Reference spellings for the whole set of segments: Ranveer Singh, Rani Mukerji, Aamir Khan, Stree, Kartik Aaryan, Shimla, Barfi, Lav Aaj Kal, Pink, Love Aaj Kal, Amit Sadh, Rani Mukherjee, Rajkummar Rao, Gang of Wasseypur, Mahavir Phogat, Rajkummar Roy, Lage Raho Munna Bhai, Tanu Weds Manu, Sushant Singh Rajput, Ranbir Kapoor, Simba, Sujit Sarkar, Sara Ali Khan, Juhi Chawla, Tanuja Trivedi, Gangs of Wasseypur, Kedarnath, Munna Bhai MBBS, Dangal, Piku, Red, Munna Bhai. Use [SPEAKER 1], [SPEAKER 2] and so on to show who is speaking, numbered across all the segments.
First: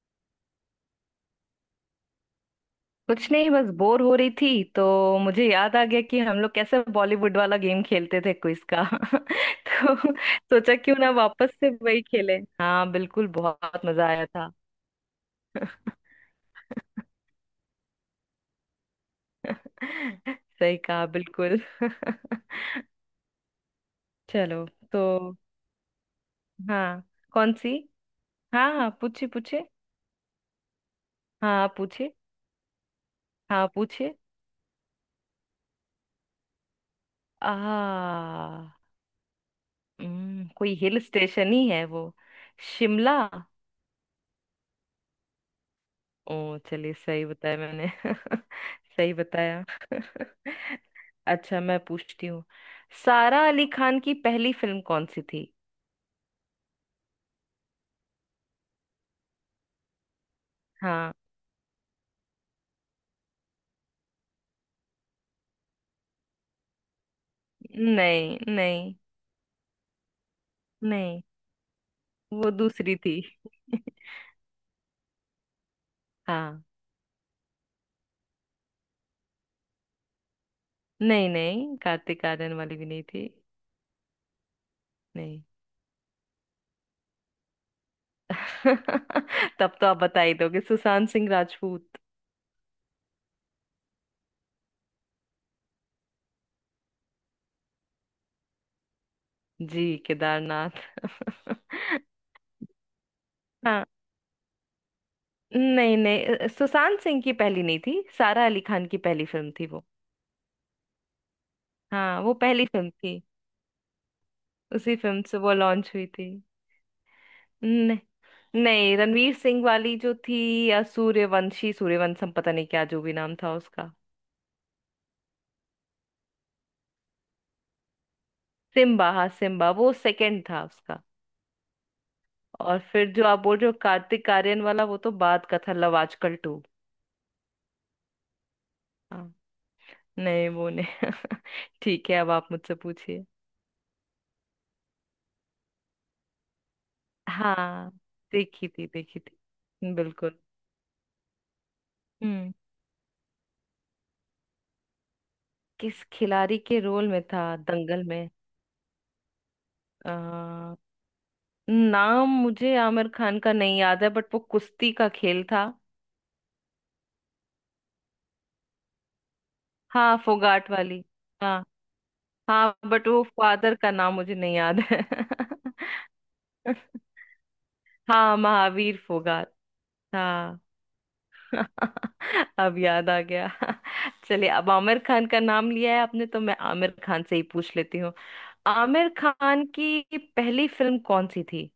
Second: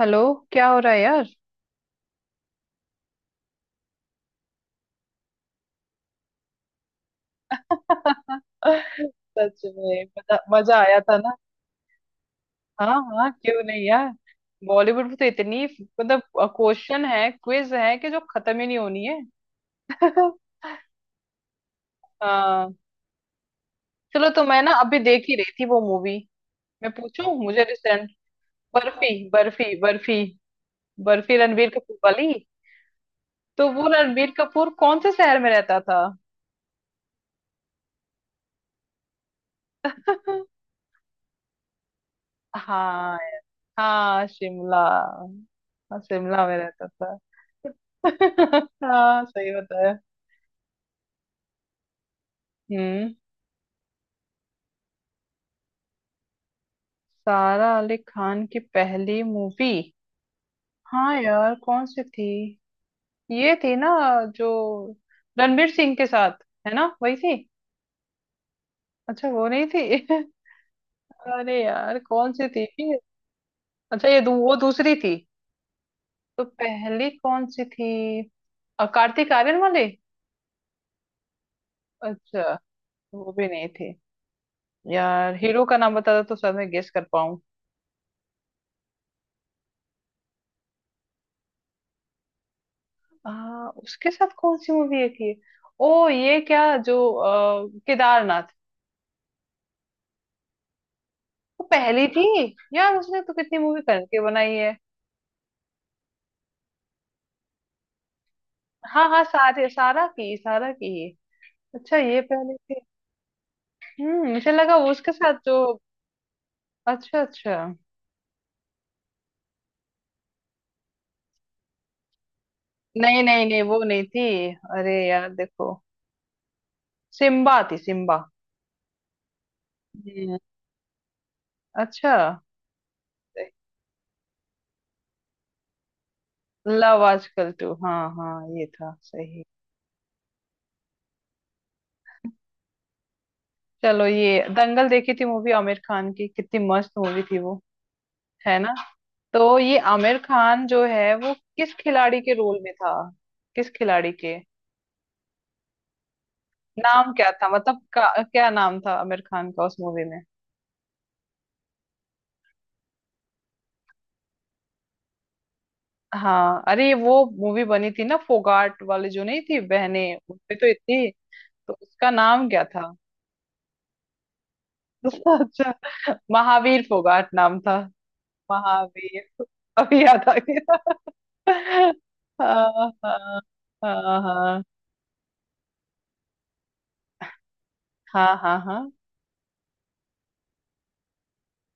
[SPEAKER 1] Hello. क्या हो रहा है यार।
[SPEAKER 2] कुछ नहीं। बस बोर हो रही थी तो मुझे याद आ गया कि हम लोग कैसे बॉलीवुड वाला गेम खेलते थे, क्विज का।
[SPEAKER 1] सच
[SPEAKER 2] तो
[SPEAKER 1] में मजा
[SPEAKER 2] सोचा
[SPEAKER 1] मजा
[SPEAKER 2] क्यों
[SPEAKER 1] आया
[SPEAKER 2] ना
[SPEAKER 1] था ना।
[SPEAKER 2] वापस से वही खेलें। हाँ
[SPEAKER 1] हाँ,
[SPEAKER 2] बिल्कुल,
[SPEAKER 1] हाँ, क्यों
[SPEAKER 2] बहुत
[SPEAKER 1] नहीं
[SPEAKER 2] मजा
[SPEAKER 1] यार।
[SPEAKER 2] आया था।
[SPEAKER 1] बॉलीवुड में तो इतनी, मतलब, क्वेश्चन है, क्विज है कि जो खत्म ही नहीं होनी है।
[SPEAKER 2] सही कहा बिल्कुल।
[SPEAKER 1] हाँ, चलो तो मैं
[SPEAKER 2] चलो।
[SPEAKER 1] ना अभी
[SPEAKER 2] तो
[SPEAKER 1] देख ही रही थी वो मूवी। मैं
[SPEAKER 2] हाँ।
[SPEAKER 1] पूछूं,
[SPEAKER 2] कौन
[SPEAKER 1] मुझे
[SPEAKER 2] सी?
[SPEAKER 1] रिसेंट,
[SPEAKER 2] हाँ हाँ,
[SPEAKER 1] बर्फी,
[SPEAKER 2] पूछिए पूछिए।
[SPEAKER 1] बर्फी, बर्फी। बर्फी
[SPEAKER 2] हाँ
[SPEAKER 1] रणबीर कपूर
[SPEAKER 2] पूछिए।
[SPEAKER 1] वाली। तो
[SPEAKER 2] हाँ
[SPEAKER 1] वो
[SPEAKER 2] पूछिए।
[SPEAKER 1] रणबीर कपूर कौन से शहर में रहता था?
[SPEAKER 2] आ कोई हिल स्टेशन ही है वो। शिमला।
[SPEAKER 1] हाँ, हाँ, शिमला। हाँ,
[SPEAKER 2] ओ
[SPEAKER 1] शिमला में रहता
[SPEAKER 2] चलिए,
[SPEAKER 1] था।
[SPEAKER 2] सही बताया मैंने। सही
[SPEAKER 1] हाँ, सही
[SPEAKER 2] बताया।
[SPEAKER 1] बताया।
[SPEAKER 2] अच्छा, मैं पूछती हूँ,
[SPEAKER 1] हम्म।
[SPEAKER 2] सारा अली खान की पहली फिल्म कौन सी थी?
[SPEAKER 1] सारा अली खान की पहली मूवी।
[SPEAKER 2] हाँ।
[SPEAKER 1] हाँ यार, कौन सी थी? ये थी ना, जो रणवीर सिंह के साथ, है ना, वही थी।
[SPEAKER 2] नहीं नहीं
[SPEAKER 1] अच्छा, वो नहीं थी।
[SPEAKER 2] नहीं,
[SPEAKER 1] अरे यार, कौन सी
[SPEAKER 2] वो
[SPEAKER 1] थी?
[SPEAKER 2] दूसरी थी।
[SPEAKER 1] अच्छा, वो दूसरी थी। तो
[SPEAKER 2] हाँ।
[SPEAKER 1] पहली कौन सी थी? कार्तिक आर्यन वाली।
[SPEAKER 2] नहीं नहीं, कार्तिक
[SPEAKER 1] अच्छा,
[SPEAKER 2] आर्यन वाली भी नहीं थी।
[SPEAKER 1] वो भी नहीं थी। यार,
[SPEAKER 2] नहीं।
[SPEAKER 1] हीरो का नाम बता दो तो शायद मैं गेस कर।
[SPEAKER 2] तब तो आप बता ही दोगे, सुशांत सिंह राजपूत।
[SPEAKER 1] हाँ, उसके साथ कौन सी मूवी है थी? ओ, ये क्या जो केदारनाथ।
[SPEAKER 2] जी केदारनाथ।
[SPEAKER 1] वो पहली थी। यार, उसने तो कितनी मूवी
[SPEAKER 2] हाँ।
[SPEAKER 1] करके बनाई है।
[SPEAKER 2] नहीं नहीं, सुशांत सिंह की पहली नहीं थी, सारा अली खान की
[SPEAKER 1] हाँ, हाँ,
[SPEAKER 2] पहली फिल्म थी
[SPEAKER 1] सारे
[SPEAKER 2] वो।
[SPEAKER 1] सारा की। अच्छा,
[SPEAKER 2] हाँ
[SPEAKER 1] ये
[SPEAKER 2] वो
[SPEAKER 1] पहली
[SPEAKER 2] पहली
[SPEAKER 1] थी।
[SPEAKER 2] फिल्म थी।
[SPEAKER 1] मुझे लगा वो
[SPEAKER 2] उसी
[SPEAKER 1] उसके
[SPEAKER 2] फिल्म
[SPEAKER 1] साथ
[SPEAKER 2] से वो
[SPEAKER 1] जो।
[SPEAKER 2] लॉन्च हुई थी।
[SPEAKER 1] अच्छा, अच्छा।
[SPEAKER 2] न, नहीं, रणवीर सिंह वाली जो थी, या सूर्यवंशी सूर्यवंशम, पता नहीं क्या जो भी
[SPEAKER 1] नहीं,
[SPEAKER 2] नाम
[SPEAKER 1] नहीं,
[SPEAKER 2] था
[SPEAKER 1] नहीं, वो
[SPEAKER 2] उसका।
[SPEAKER 1] नहीं थी। अरे यार, देखो। सिम्बा थी, सिम्बा।
[SPEAKER 2] सिम्बा, हाँ सिम्बा, वो
[SPEAKER 1] हम्म।
[SPEAKER 2] सेकंड था उसका।
[SPEAKER 1] अच्छा।
[SPEAKER 2] और फिर जो आप बोल रहे हो कार्तिक आर्यन वाला, वो तो बाद का था, लव आजकल टू।
[SPEAKER 1] लव आजकल 2। हाँ, हाँ। ये था,
[SPEAKER 2] हाँ
[SPEAKER 1] सही।
[SPEAKER 2] नहीं, वो नहीं। ठीक है, अब आप मुझसे पूछिए।
[SPEAKER 1] चलो, ये दंगल देखी थी मूवी, आमिर खान की। कितनी मस्त मूवी थी वो।
[SPEAKER 2] हाँ
[SPEAKER 1] है ना।
[SPEAKER 2] देखी
[SPEAKER 1] तो ये
[SPEAKER 2] थी
[SPEAKER 1] आमिर
[SPEAKER 2] बिल्कुल।
[SPEAKER 1] खान जो है वो किस खिलाड़ी के
[SPEAKER 2] हम्म
[SPEAKER 1] रोल में था? किस खिलाड़ी के?
[SPEAKER 2] किस खिलाड़ी के रोल
[SPEAKER 1] नाम
[SPEAKER 2] में
[SPEAKER 1] क्या
[SPEAKER 2] था
[SPEAKER 1] था, मतलब
[SPEAKER 2] दंगल में?
[SPEAKER 1] क्या नाम था आमिर खान का उस मूवी में?
[SPEAKER 2] अ नाम मुझे आमिर खान का नहीं याद है, बट वो कुश्ती का खेल था।
[SPEAKER 1] हाँ, अरे वो मूवी बनी थी ना, फोगाट वाली, जो नहीं थी, बहने।
[SPEAKER 2] हाँ
[SPEAKER 1] उसपे तो
[SPEAKER 2] फोगाट वाली।
[SPEAKER 1] इतनी।
[SPEAKER 2] हाँ
[SPEAKER 1] तो उसका नाम क्या
[SPEAKER 2] हाँ,
[SPEAKER 1] था?
[SPEAKER 2] बट वो फादर का नाम मुझे नहीं याद है।
[SPEAKER 1] अच्छा, महावीर फोगाट नाम था।
[SPEAKER 2] हाँ महावीर
[SPEAKER 1] महावीर।
[SPEAKER 2] फोगाट।
[SPEAKER 1] अभी याद आ
[SPEAKER 2] हाँ।
[SPEAKER 1] गया।
[SPEAKER 2] अब
[SPEAKER 1] हाँ,
[SPEAKER 2] याद आ
[SPEAKER 1] हाँ,
[SPEAKER 2] गया।
[SPEAKER 1] हाँ,
[SPEAKER 2] चलिए,
[SPEAKER 1] हाँ,
[SPEAKER 2] अब आमिर खान का नाम लिया है आपने तो मैं आमिर खान से ही पूछ लेती हूँ।
[SPEAKER 1] हाँ, हाँ, हाँ।
[SPEAKER 2] आमिर खान की पहली फिल्म कौन सी थी?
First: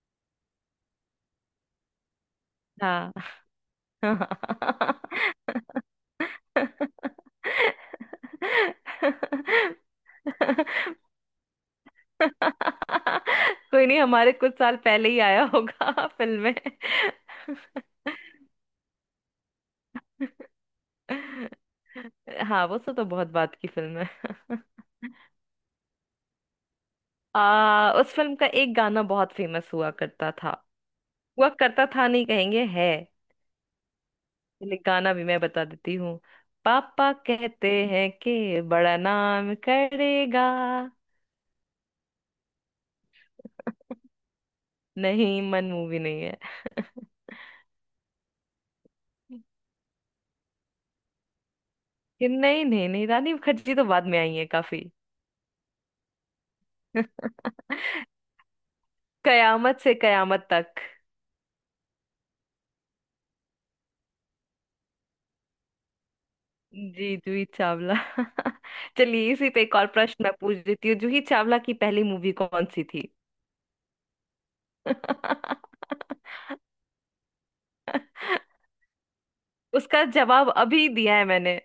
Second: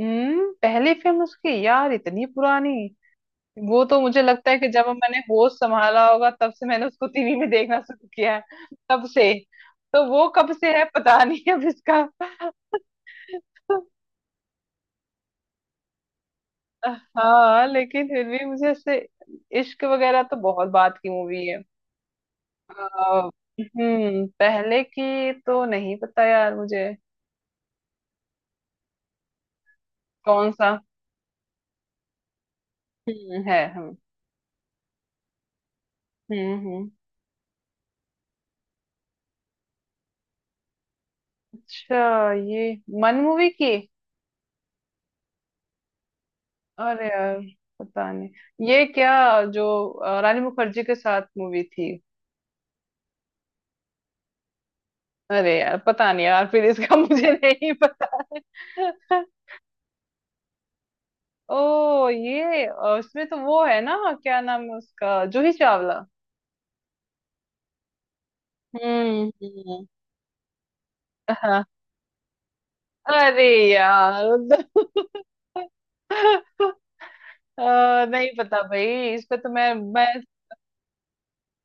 [SPEAKER 1] पहली फिल्म उसकी, यार इतनी पुरानी।
[SPEAKER 2] हाँ।
[SPEAKER 1] वो तो
[SPEAKER 2] कोई
[SPEAKER 1] मुझे लगता है कि जब मैंने होश संभाला होगा तब से मैंने उसको टीवी में देखना शुरू किया है। तब से। तो वो कब से है पता नहीं अब इसका।
[SPEAKER 2] नहीं, हमारे कुछ साल पहले ही आया होगा फिल्म में।
[SPEAKER 1] हाँ, लेकिन फिर भी मुझे ऐसे। इश्क वगैरह तो बहुत बात की मूवी है।
[SPEAKER 2] हाँ वो, सो तो
[SPEAKER 1] आ,
[SPEAKER 2] बहुत बात की फिल्म है।
[SPEAKER 1] पहले की तो नहीं पता यार मुझे।
[SPEAKER 2] उस फिल्म का एक गाना बहुत फेमस हुआ करता
[SPEAKER 1] कौन
[SPEAKER 2] था।
[SPEAKER 1] सा?
[SPEAKER 2] हुआ करता था नहीं, कहेंगे है।
[SPEAKER 1] हम्म, है, हम।
[SPEAKER 2] चलिए, गाना भी मैं बता देती हूँ।
[SPEAKER 1] हम्म,
[SPEAKER 2] पापा कहते हैं कि बड़ा नाम करेगा।
[SPEAKER 1] अच्छा, ये मन मूवी की।
[SPEAKER 2] नहीं, मन मूवी नहीं है।
[SPEAKER 1] अरे यार, पता नहीं ये क्या। जो रानी मुखर्जी के साथ मूवी थी।
[SPEAKER 2] कि नहीं नहीं नहीं, रानी मुखर्जी तो बाद में आई है काफी।
[SPEAKER 1] अरे यार, पता नहीं यार फिर इसका। मुझे नहीं पता। है।
[SPEAKER 2] कयामत से कयामत तक।
[SPEAKER 1] ओ, ये इसमें तो वो है ना। क्या नाम है उसका, जूही चावला।
[SPEAKER 2] जी जूही चावला।
[SPEAKER 1] हम्म,
[SPEAKER 2] चलिए, इसी पे एक और प्रश्न मैं पूछ देती हूँ, जूही चावला
[SPEAKER 1] हाँ,
[SPEAKER 2] की पहली मूवी कौन सी थी?
[SPEAKER 1] अरे यार। नहीं पता भाई, इस पे तो मैं
[SPEAKER 2] उसका
[SPEAKER 1] मैं
[SPEAKER 2] जवाब अभी दिया है मैंने।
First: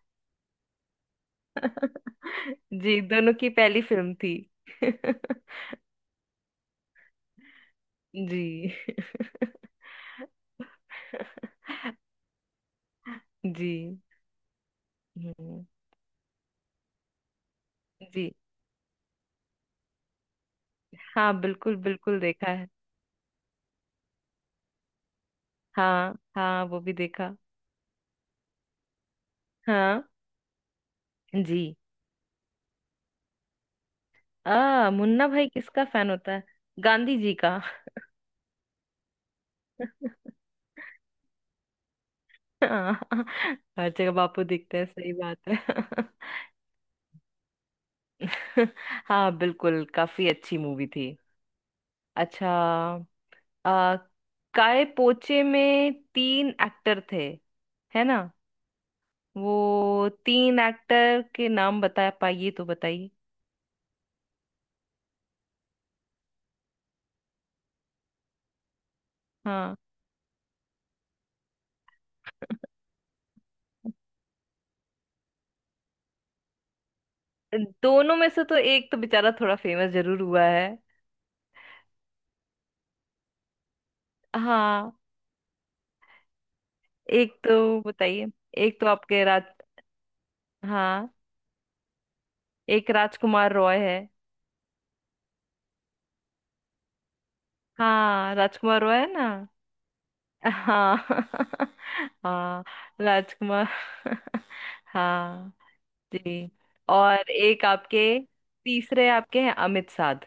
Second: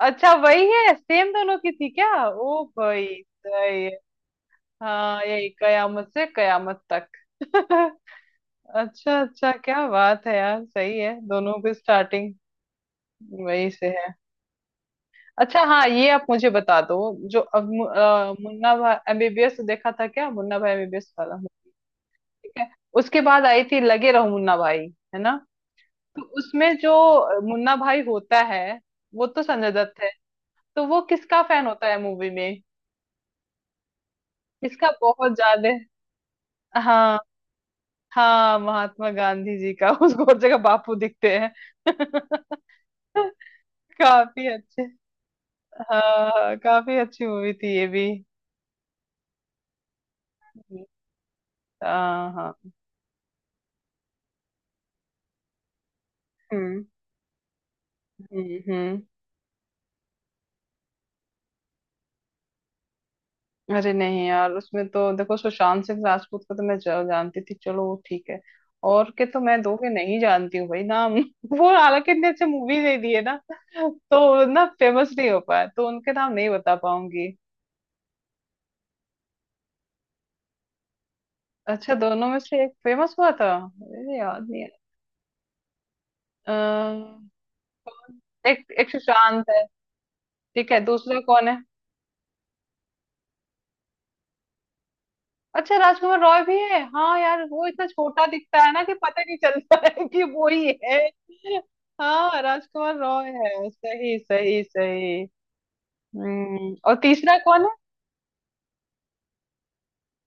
[SPEAKER 1] अच्छा, वही है सेम, दोनों की थी क्या? ओ
[SPEAKER 2] जी,
[SPEAKER 1] भाई।
[SPEAKER 2] दोनों की पहली फिल्म थी।
[SPEAKER 1] हाँ, यही कयामत से कयामत तक।
[SPEAKER 2] जी।
[SPEAKER 1] अच्छा, अच्छा, क्या बात है यार, सही है दोनों की स्टार्टिंग वही से
[SPEAKER 2] जी।
[SPEAKER 1] है। अच्छा,
[SPEAKER 2] हम्म,
[SPEAKER 1] हाँ, ये आप मुझे बता दो। जो अब
[SPEAKER 2] जी।
[SPEAKER 1] मुन्ना भाई एमबीबीएस देखा था क्या, मुन्ना भाई एमबीबीएस
[SPEAKER 2] हाँ
[SPEAKER 1] वाला।
[SPEAKER 2] बिल्कुल बिल्कुल, देखा
[SPEAKER 1] ठीक
[SPEAKER 2] है।
[SPEAKER 1] है। उसके बाद आई थी लगे रहो मुन्ना भाई। है ना।
[SPEAKER 2] हाँ
[SPEAKER 1] तो
[SPEAKER 2] हाँ,
[SPEAKER 1] उसमें
[SPEAKER 2] वो
[SPEAKER 1] जो
[SPEAKER 2] भी देखा।
[SPEAKER 1] मुन्ना भाई होता है वो तो संजय दत्त
[SPEAKER 2] हाँ
[SPEAKER 1] है। तो वो किसका
[SPEAKER 2] जी।
[SPEAKER 1] फैन होता है मूवी में? किसका
[SPEAKER 2] आ मुन्ना
[SPEAKER 1] बहुत
[SPEAKER 2] भाई
[SPEAKER 1] ज्यादा?
[SPEAKER 2] किसका फैन होता है? गांधी
[SPEAKER 1] हाँ,
[SPEAKER 2] जी का।
[SPEAKER 1] हाँ, महात्मा गांधी जी का। उसको हर जगह बापू दिखते हैं।
[SPEAKER 2] हाँ, हर जगह बापू
[SPEAKER 1] काफी
[SPEAKER 2] दिखते हैं,
[SPEAKER 1] अच्छे।
[SPEAKER 2] सही बात है।
[SPEAKER 1] हाँ, हाँ, काफी अच्छी मूवी थी ये भी।
[SPEAKER 2] हाँ बिल्कुल, काफी अच्छी मूवी थी।
[SPEAKER 1] हाँ,
[SPEAKER 2] अच्छा,
[SPEAKER 1] हाँ।
[SPEAKER 2] आ, काए पोचे में तीन
[SPEAKER 1] हम्म,
[SPEAKER 2] एक्टर थे, है ना?
[SPEAKER 1] हम्म,
[SPEAKER 2] वो तीन एक्टर के नाम बता पाइए तो बताइए।
[SPEAKER 1] अरे नहीं यार, उसमें तो देखो सुशांत सिंह राजपूत को तो मैं जानती थी, चलो वो ठीक है। और के तो मैं दो
[SPEAKER 2] हाँ,
[SPEAKER 1] के नहीं जानती हूँ भाई, नाम। वो हालांकि इतने अच्छे मूवी नहीं दिए ना। तो ना फेमस नहीं हो पाया तो उनके नाम नहीं बता पाऊंगी।
[SPEAKER 2] दोनों में से तो एक तो बेचारा थोड़ा फेमस जरूर हुआ है।
[SPEAKER 1] अच्छा, दोनों में से एक फेमस हुआ था? अरे याद नहीं
[SPEAKER 2] हाँ,
[SPEAKER 1] है।
[SPEAKER 2] एक तो
[SPEAKER 1] कौन?
[SPEAKER 2] बताइए।
[SPEAKER 1] एक,
[SPEAKER 2] एक तो
[SPEAKER 1] एक
[SPEAKER 2] आपके,
[SPEAKER 1] सुशांत है। ठीक है,
[SPEAKER 2] हाँ,
[SPEAKER 1] दूसरा कौन है?
[SPEAKER 2] एक राजकुमार रॉय है।
[SPEAKER 1] अच्छा, राजकुमार रॉय भी है, हाँ यार वो इतना छोटा
[SPEAKER 2] हाँ
[SPEAKER 1] दिखता है
[SPEAKER 2] राजकुमार
[SPEAKER 1] ना कि
[SPEAKER 2] रॉय है
[SPEAKER 1] पता
[SPEAKER 2] ना।
[SPEAKER 1] नहीं चलता है कि वो ही
[SPEAKER 2] हाँ।
[SPEAKER 1] है। हाँ,
[SPEAKER 2] हाँ
[SPEAKER 1] राजकुमार रॉय
[SPEAKER 2] राजकुमार।
[SPEAKER 1] है, सही, सही, सही।
[SPEAKER 2] हाँ जी।
[SPEAKER 1] और
[SPEAKER 2] और
[SPEAKER 1] तीसरा कौन
[SPEAKER 2] एक
[SPEAKER 1] है?
[SPEAKER 2] आपके, तीसरे आपके हैं अमित साध।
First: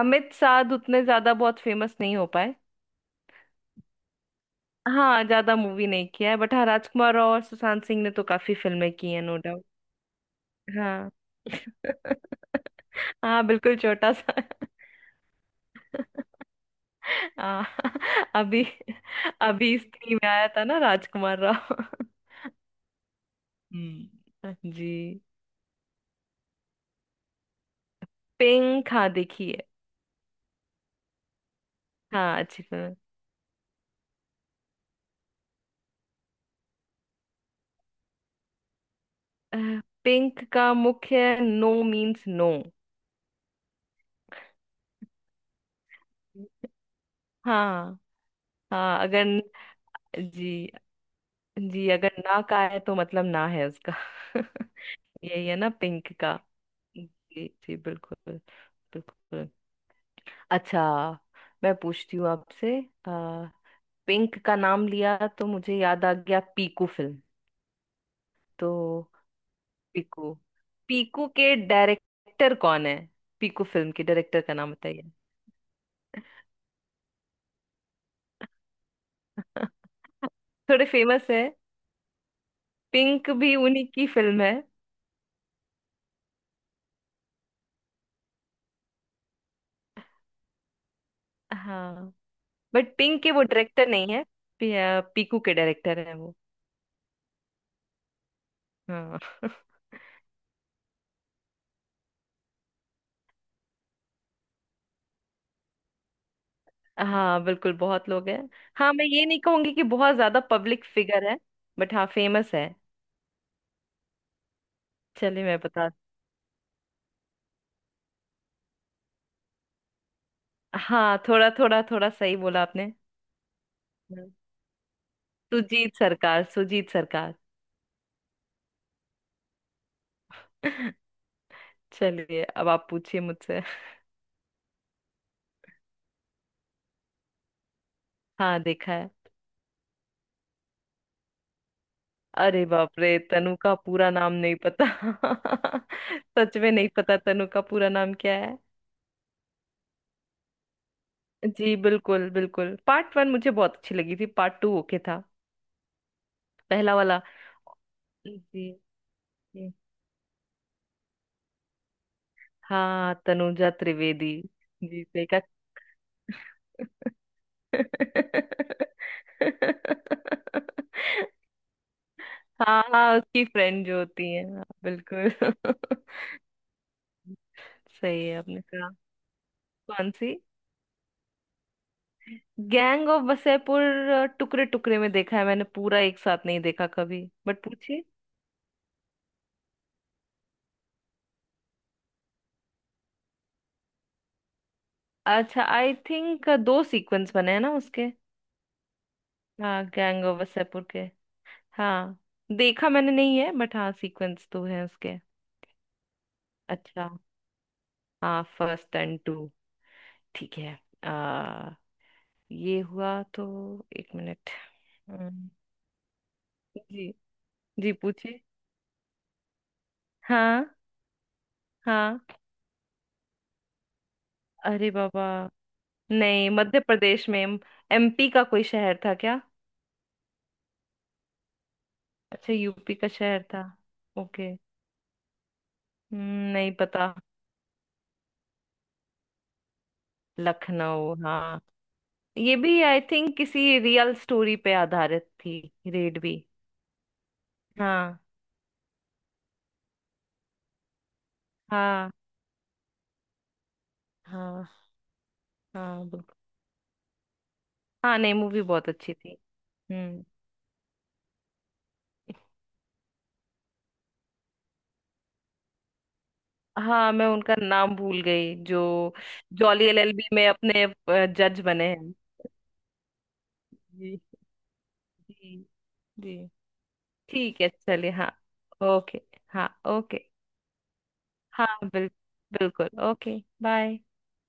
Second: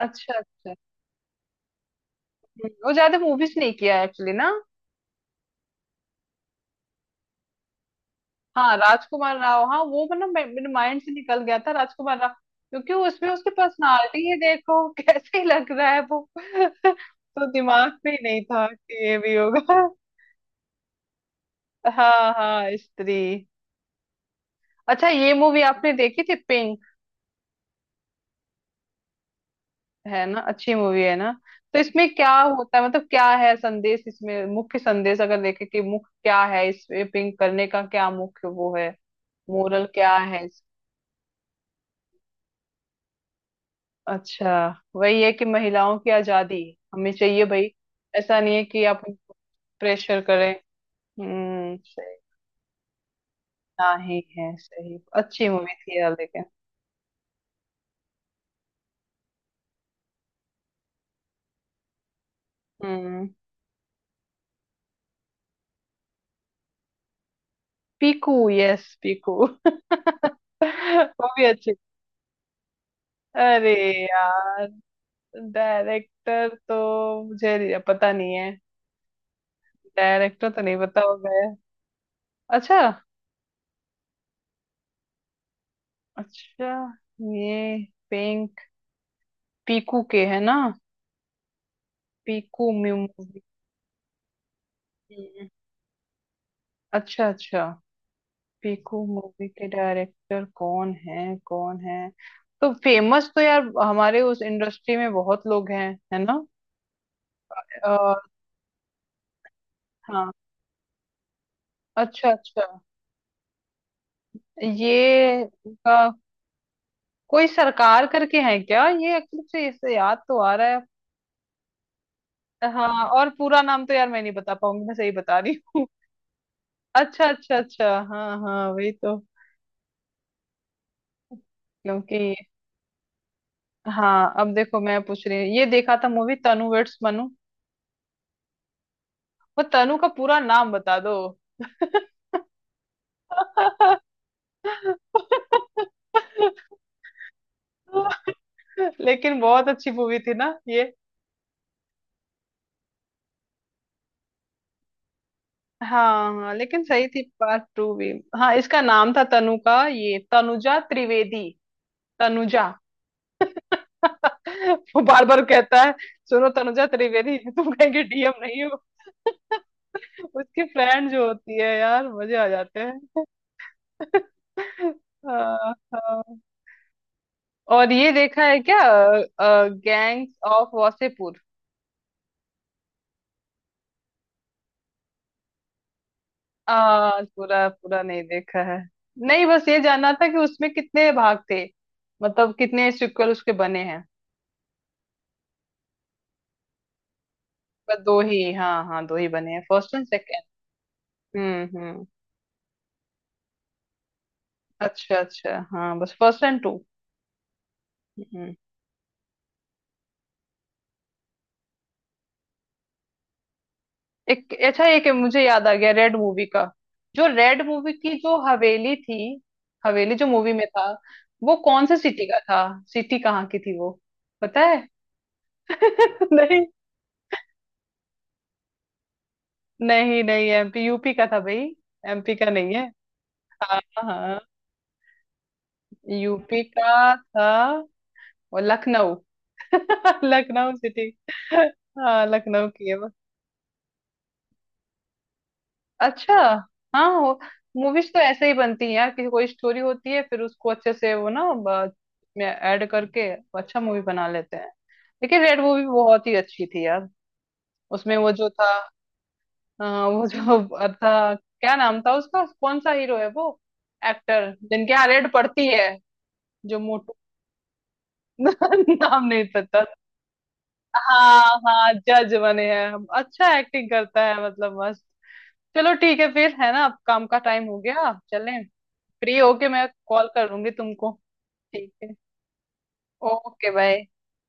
[SPEAKER 2] अमित
[SPEAKER 1] अच्छा,
[SPEAKER 2] साध
[SPEAKER 1] अच्छा।
[SPEAKER 2] उतने ज्यादा बहुत फेमस नहीं हो पाए।
[SPEAKER 1] वो ज्यादा मूवीज नहीं किया एक्चुअली ना।
[SPEAKER 2] हाँ ज्यादा मूवी नहीं किया है, बट हाँ राजकुमार राव और सुशांत सिंह ने तो काफी
[SPEAKER 1] हाँ,
[SPEAKER 2] फिल्में की हैं, नो
[SPEAKER 1] राजकुमार
[SPEAKER 2] डाउट।
[SPEAKER 1] राव, हाँ वो मतलब मेरे माइंड से
[SPEAKER 2] हाँ।
[SPEAKER 1] निकल गया था राजकुमार राव। क्योंकि उसमें
[SPEAKER 2] हाँ
[SPEAKER 1] उसकी
[SPEAKER 2] बिल्कुल, छोटा
[SPEAKER 1] पर्सनालिटी ही
[SPEAKER 2] सा।
[SPEAKER 1] देखो। कैसे लग रहा है वो। तो
[SPEAKER 2] आ,
[SPEAKER 1] दिमाग में ही नहीं
[SPEAKER 2] अभी
[SPEAKER 1] था कि ये भी
[SPEAKER 2] अभी
[SPEAKER 1] होगा।
[SPEAKER 2] स्त्री में आया था ना राजकुमार राव।
[SPEAKER 1] हाँ, हाँ, स्त्री।
[SPEAKER 2] जी।
[SPEAKER 1] अच्छा, ये मूवी आपने देखी थी, पिंक?
[SPEAKER 2] पिंक, हाँ देखी है।
[SPEAKER 1] है ना, अच्छी मूवी है ना। तो इसमें क्या
[SPEAKER 2] हाँ अच्छी
[SPEAKER 1] होता है,
[SPEAKER 2] फिल्म।
[SPEAKER 1] मतलब क्या है संदेश, इसमें मुख्य संदेश अगर देखे कि मुख्य क्या है इसमें, पिंक करने का क्या मुख्य वो है। मोरल क्या है
[SPEAKER 2] पिंक का मुख्य, नो मीन्स नो।
[SPEAKER 1] अच्छा, वही है कि महिलाओं की आजादी। हमें चाहिए भाई।
[SPEAKER 2] हाँ
[SPEAKER 1] ऐसा नहीं है कि
[SPEAKER 2] हाँ,
[SPEAKER 1] आप
[SPEAKER 2] अगर,
[SPEAKER 1] उनको प्रेशर करें।
[SPEAKER 2] जी
[SPEAKER 1] हम्म,
[SPEAKER 2] जी, अगर
[SPEAKER 1] सही।
[SPEAKER 2] ना का है तो मतलब ना है उसका।
[SPEAKER 1] नहीं है सही,
[SPEAKER 2] यही
[SPEAKER 1] अच्छी
[SPEAKER 2] है ना
[SPEAKER 1] मूवी थी यार,
[SPEAKER 2] पिंक का।
[SPEAKER 1] लेकिन।
[SPEAKER 2] जी जी बिल्कुल बिल्कुल। अच्छा, मैं पूछती हूँ आपसे,
[SPEAKER 1] हम्म
[SPEAKER 2] पिंक का नाम लिया तो मुझे याद आ गया पीकू फिल्म।
[SPEAKER 1] पीकू,
[SPEAKER 2] तो
[SPEAKER 1] यस, पीकू।
[SPEAKER 2] पीकू, पीकू
[SPEAKER 1] वो भी
[SPEAKER 2] के
[SPEAKER 1] अच्छी।
[SPEAKER 2] डायरेक्टर कौन है? पीकू
[SPEAKER 1] अरे
[SPEAKER 2] फिल्म के डायरेक्टर का
[SPEAKER 1] यार,
[SPEAKER 2] नाम बताइए।
[SPEAKER 1] डायरेक्टर तो मुझे पता नहीं है। डायरेक्टर तो नहीं
[SPEAKER 2] थोड़े
[SPEAKER 1] पता
[SPEAKER 2] फेमस
[SPEAKER 1] होगा
[SPEAKER 2] है।
[SPEAKER 1] यार। अच्छा,
[SPEAKER 2] पिंक भी उन्हीं की फिल्म है।
[SPEAKER 1] अच्छा, ये पिंक, पीकू के है ना।
[SPEAKER 2] हाँ,
[SPEAKER 1] पीकू
[SPEAKER 2] बट पिंक के वो
[SPEAKER 1] मूवी।
[SPEAKER 2] डायरेक्टर नहीं है। पीकू के डायरेक्टर है वो।
[SPEAKER 1] अच्छा, अच्छा। पीकू
[SPEAKER 2] हाँ।
[SPEAKER 1] मूवी के डायरेक्टर कौन है, कौन है? तो फेमस तो यार हमारे उस इंडस्ट्री में बहुत लोग हैं है ना।
[SPEAKER 2] हाँ बिल्कुल, बहुत
[SPEAKER 1] और,
[SPEAKER 2] लोग हैं। हाँ, मैं ये नहीं कहूंगी कि बहुत
[SPEAKER 1] हाँ।
[SPEAKER 2] ज्यादा पब्लिक फिगर है, बट हाँ
[SPEAKER 1] अच्छा,
[SPEAKER 2] फेमस
[SPEAKER 1] अच्छा।
[SPEAKER 2] है।
[SPEAKER 1] ये
[SPEAKER 2] चलिए, मैं बता।
[SPEAKER 1] उनका कोई सरकार करके है क्या? ये एक्चुअली से, इससे याद तो आ रहा है।
[SPEAKER 2] हाँ थोड़ा थोड़ा थोड़ा, सही बोला आपने।
[SPEAKER 1] हाँ, और पूरा नाम तो यार मैं नहीं बता पाऊंगी, मैं सही बता रही हूँ।
[SPEAKER 2] सुजीत सरकार, सुजीत
[SPEAKER 1] अच्छा,
[SPEAKER 2] सरकार।
[SPEAKER 1] अच्छा, अच्छा, हाँ, हाँ, वही तो। क्योंकि।
[SPEAKER 2] चलिए, अब आप पूछिए मुझसे।
[SPEAKER 1] हाँ, अब देखो मैं पूछ रही हूँ, ये देखा था मूवी तनु वेड्स मनु।
[SPEAKER 2] हाँ देखा है।
[SPEAKER 1] वो तनु का पूरा नाम बता दो।
[SPEAKER 2] अरे बाप रे, तनु का पूरा नाम नहीं पता। सच में नहीं पता तनु का पूरा नाम क्या है।
[SPEAKER 1] लेकिन बहुत अच्छी मूवी थी ना ये।
[SPEAKER 2] जी बिल्कुल बिल्कुल, पार्ट वन मुझे बहुत अच्छी लगी थी, पार्ट टू ओके था।
[SPEAKER 1] हाँ, हाँ, लेकिन
[SPEAKER 2] पहला
[SPEAKER 1] सही
[SPEAKER 2] वाला।
[SPEAKER 1] थी पार्ट 2 भी। हाँ,
[SPEAKER 2] जी।
[SPEAKER 1] इसका नाम था तनु
[SPEAKER 2] जी।
[SPEAKER 1] का, ये तनुजा त्रिवेदी। तनुजा।
[SPEAKER 2] हाँ, तनुजा त्रिवेदी।
[SPEAKER 1] वो
[SPEAKER 2] जी
[SPEAKER 1] बार
[SPEAKER 2] सही कहा।
[SPEAKER 1] बार कहता है। सुनो तनुजा त्रिवेदी, तुम कहेंगे डीएम नहीं हो। उसकी फ्रेंड जो होती है यार, मजे आ जाते
[SPEAKER 2] हाँ
[SPEAKER 1] हैं।
[SPEAKER 2] हाँ, उसकी फ्रेंड जो होती है, हाँ, बिल्कुल।
[SPEAKER 1] हाँ, हाँ। और ये
[SPEAKER 2] सही है
[SPEAKER 1] देखा है
[SPEAKER 2] आपने
[SPEAKER 1] क्या,
[SPEAKER 2] कहा। कौन सी?
[SPEAKER 1] Gangs of Wasseypur?
[SPEAKER 2] Gang of Wasseypur? टुकड़े टुकड़े में देखा है मैंने, पूरा एक साथ नहीं देखा कभी, बट
[SPEAKER 1] पूरा पूरा
[SPEAKER 2] पूछिए।
[SPEAKER 1] नहीं देखा है। नहीं, बस ये जानना था कि उसमें कितने भाग थे। मतलब कितने सिक्वल उसके बने हैं।
[SPEAKER 2] अच्छा, आई थिंक दो सीक्वेंस बने हैं ना
[SPEAKER 1] बस
[SPEAKER 2] उसके।
[SPEAKER 1] दो ही, हाँ, हाँ, दो ही बने हैं,
[SPEAKER 2] हाँ
[SPEAKER 1] first and
[SPEAKER 2] gang of
[SPEAKER 1] second.
[SPEAKER 2] Wasseypur के।
[SPEAKER 1] हम्म, हम्म।
[SPEAKER 2] हाँ। देखा मैंने नहीं है, बट हाँ सीक्वेंस तो है उसके।
[SPEAKER 1] अच्छा, अच्छा, हाँ, बस फर्स्ट एंड 2।
[SPEAKER 2] अच्छा हाँ, फर्स्ट एंड टू। ठीक है। आ, ये हुआ तो, एक मिनट।
[SPEAKER 1] एक, अच्छा, एक मुझे
[SPEAKER 2] हम्म,
[SPEAKER 1] याद आ गया रेड मूवी का।
[SPEAKER 2] जी।
[SPEAKER 1] जो रेड मूवी
[SPEAKER 2] जी
[SPEAKER 1] की जो
[SPEAKER 2] पूछिए।
[SPEAKER 1] हवेली थी। हवेली जो मूवी
[SPEAKER 2] हाँ।
[SPEAKER 1] में था। वो कौन से
[SPEAKER 2] हाँ।
[SPEAKER 1] सिटी का था? सिटी कहाँ की थी वो, पता है?
[SPEAKER 2] अरे बाबा, नहीं,
[SPEAKER 1] नहीं,
[SPEAKER 2] मध्य प्रदेश में? एमपी का कोई शहर था क्या?
[SPEAKER 1] नहीं, नहीं, एमपी, यूपी का था भाई। एमपी का
[SPEAKER 2] अच्छा,
[SPEAKER 1] नहीं है।
[SPEAKER 2] यूपी का शहर था।
[SPEAKER 1] हाँ, हाँ,
[SPEAKER 2] ओके।
[SPEAKER 1] यूपी
[SPEAKER 2] नहीं
[SPEAKER 1] का
[SPEAKER 2] पता।
[SPEAKER 1] था। और लखनऊ। लखनऊ सिटी।
[SPEAKER 2] लखनऊ, हाँ।
[SPEAKER 1] हाँ,
[SPEAKER 2] ये
[SPEAKER 1] लखनऊ
[SPEAKER 2] भी
[SPEAKER 1] की है।
[SPEAKER 2] आई थिंक किसी रियल स्टोरी पे आधारित थी, रेड
[SPEAKER 1] अच्छा,
[SPEAKER 2] भी।
[SPEAKER 1] हाँ, हो। मूवीज तो
[SPEAKER 2] हाँ।
[SPEAKER 1] ऐसे ही बनती हैं यार कि कोई स्टोरी होती है फिर उसको अच्छे से वो ना
[SPEAKER 2] हाँ।
[SPEAKER 1] में ऐड करके अच्छा मूवी बना लेते हैं।
[SPEAKER 2] हाँ।
[SPEAKER 1] लेकिन रेड मूवी
[SPEAKER 2] हाँ
[SPEAKER 1] बहुत ही
[SPEAKER 2] बिल्कुल।
[SPEAKER 1] अच्छी थी यार। उसमें
[SPEAKER 2] हाँ
[SPEAKER 1] वो
[SPEAKER 2] नहीं,
[SPEAKER 1] जो
[SPEAKER 2] मूवी
[SPEAKER 1] था।
[SPEAKER 2] बहुत अच्छी थी। हम्म।
[SPEAKER 1] वो जो था क्या नाम था उसका, कौन सा हीरो है वो? एक्टर जिनके यहाँ रेड पड़ती है। जो
[SPEAKER 2] हाँ
[SPEAKER 1] मोटू।
[SPEAKER 2] मैं उनका नाम भूल गई, जो
[SPEAKER 1] नाम नहीं पता।
[SPEAKER 2] जॉली एलएलबी में अपने
[SPEAKER 1] हाँ,
[SPEAKER 2] जज बने
[SPEAKER 1] हाँ,
[SPEAKER 2] हैं।
[SPEAKER 1] जज बने हैं। अच्छा, एक्टिंग
[SPEAKER 2] जी।
[SPEAKER 1] करता है मतलब मस्त।
[SPEAKER 2] जी।
[SPEAKER 1] चलो ठीक है
[SPEAKER 2] जी,
[SPEAKER 1] फिर, है ना, अब काम का
[SPEAKER 2] ठीक
[SPEAKER 1] टाइम
[SPEAKER 2] है,
[SPEAKER 1] हो
[SPEAKER 2] चलिए,
[SPEAKER 1] गया,
[SPEAKER 2] हाँ।
[SPEAKER 1] चलें।
[SPEAKER 2] ओके।
[SPEAKER 1] फ्री
[SPEAKER 2] हाँ
[SPEAKER 1] होके मैं
[SPEAKER 2] ओके।
[SPEAKER 1] कॉल करूंगी तुमको।
[SPEAKER 2] हाँ
[SPEAKER 1] ठीक है,
[SPEAKER 2] बिल्कुल ओके।
[SPEAKER 1] Okay,
[SPEAKER 2] bye.
[SPEAKER 1] बाय।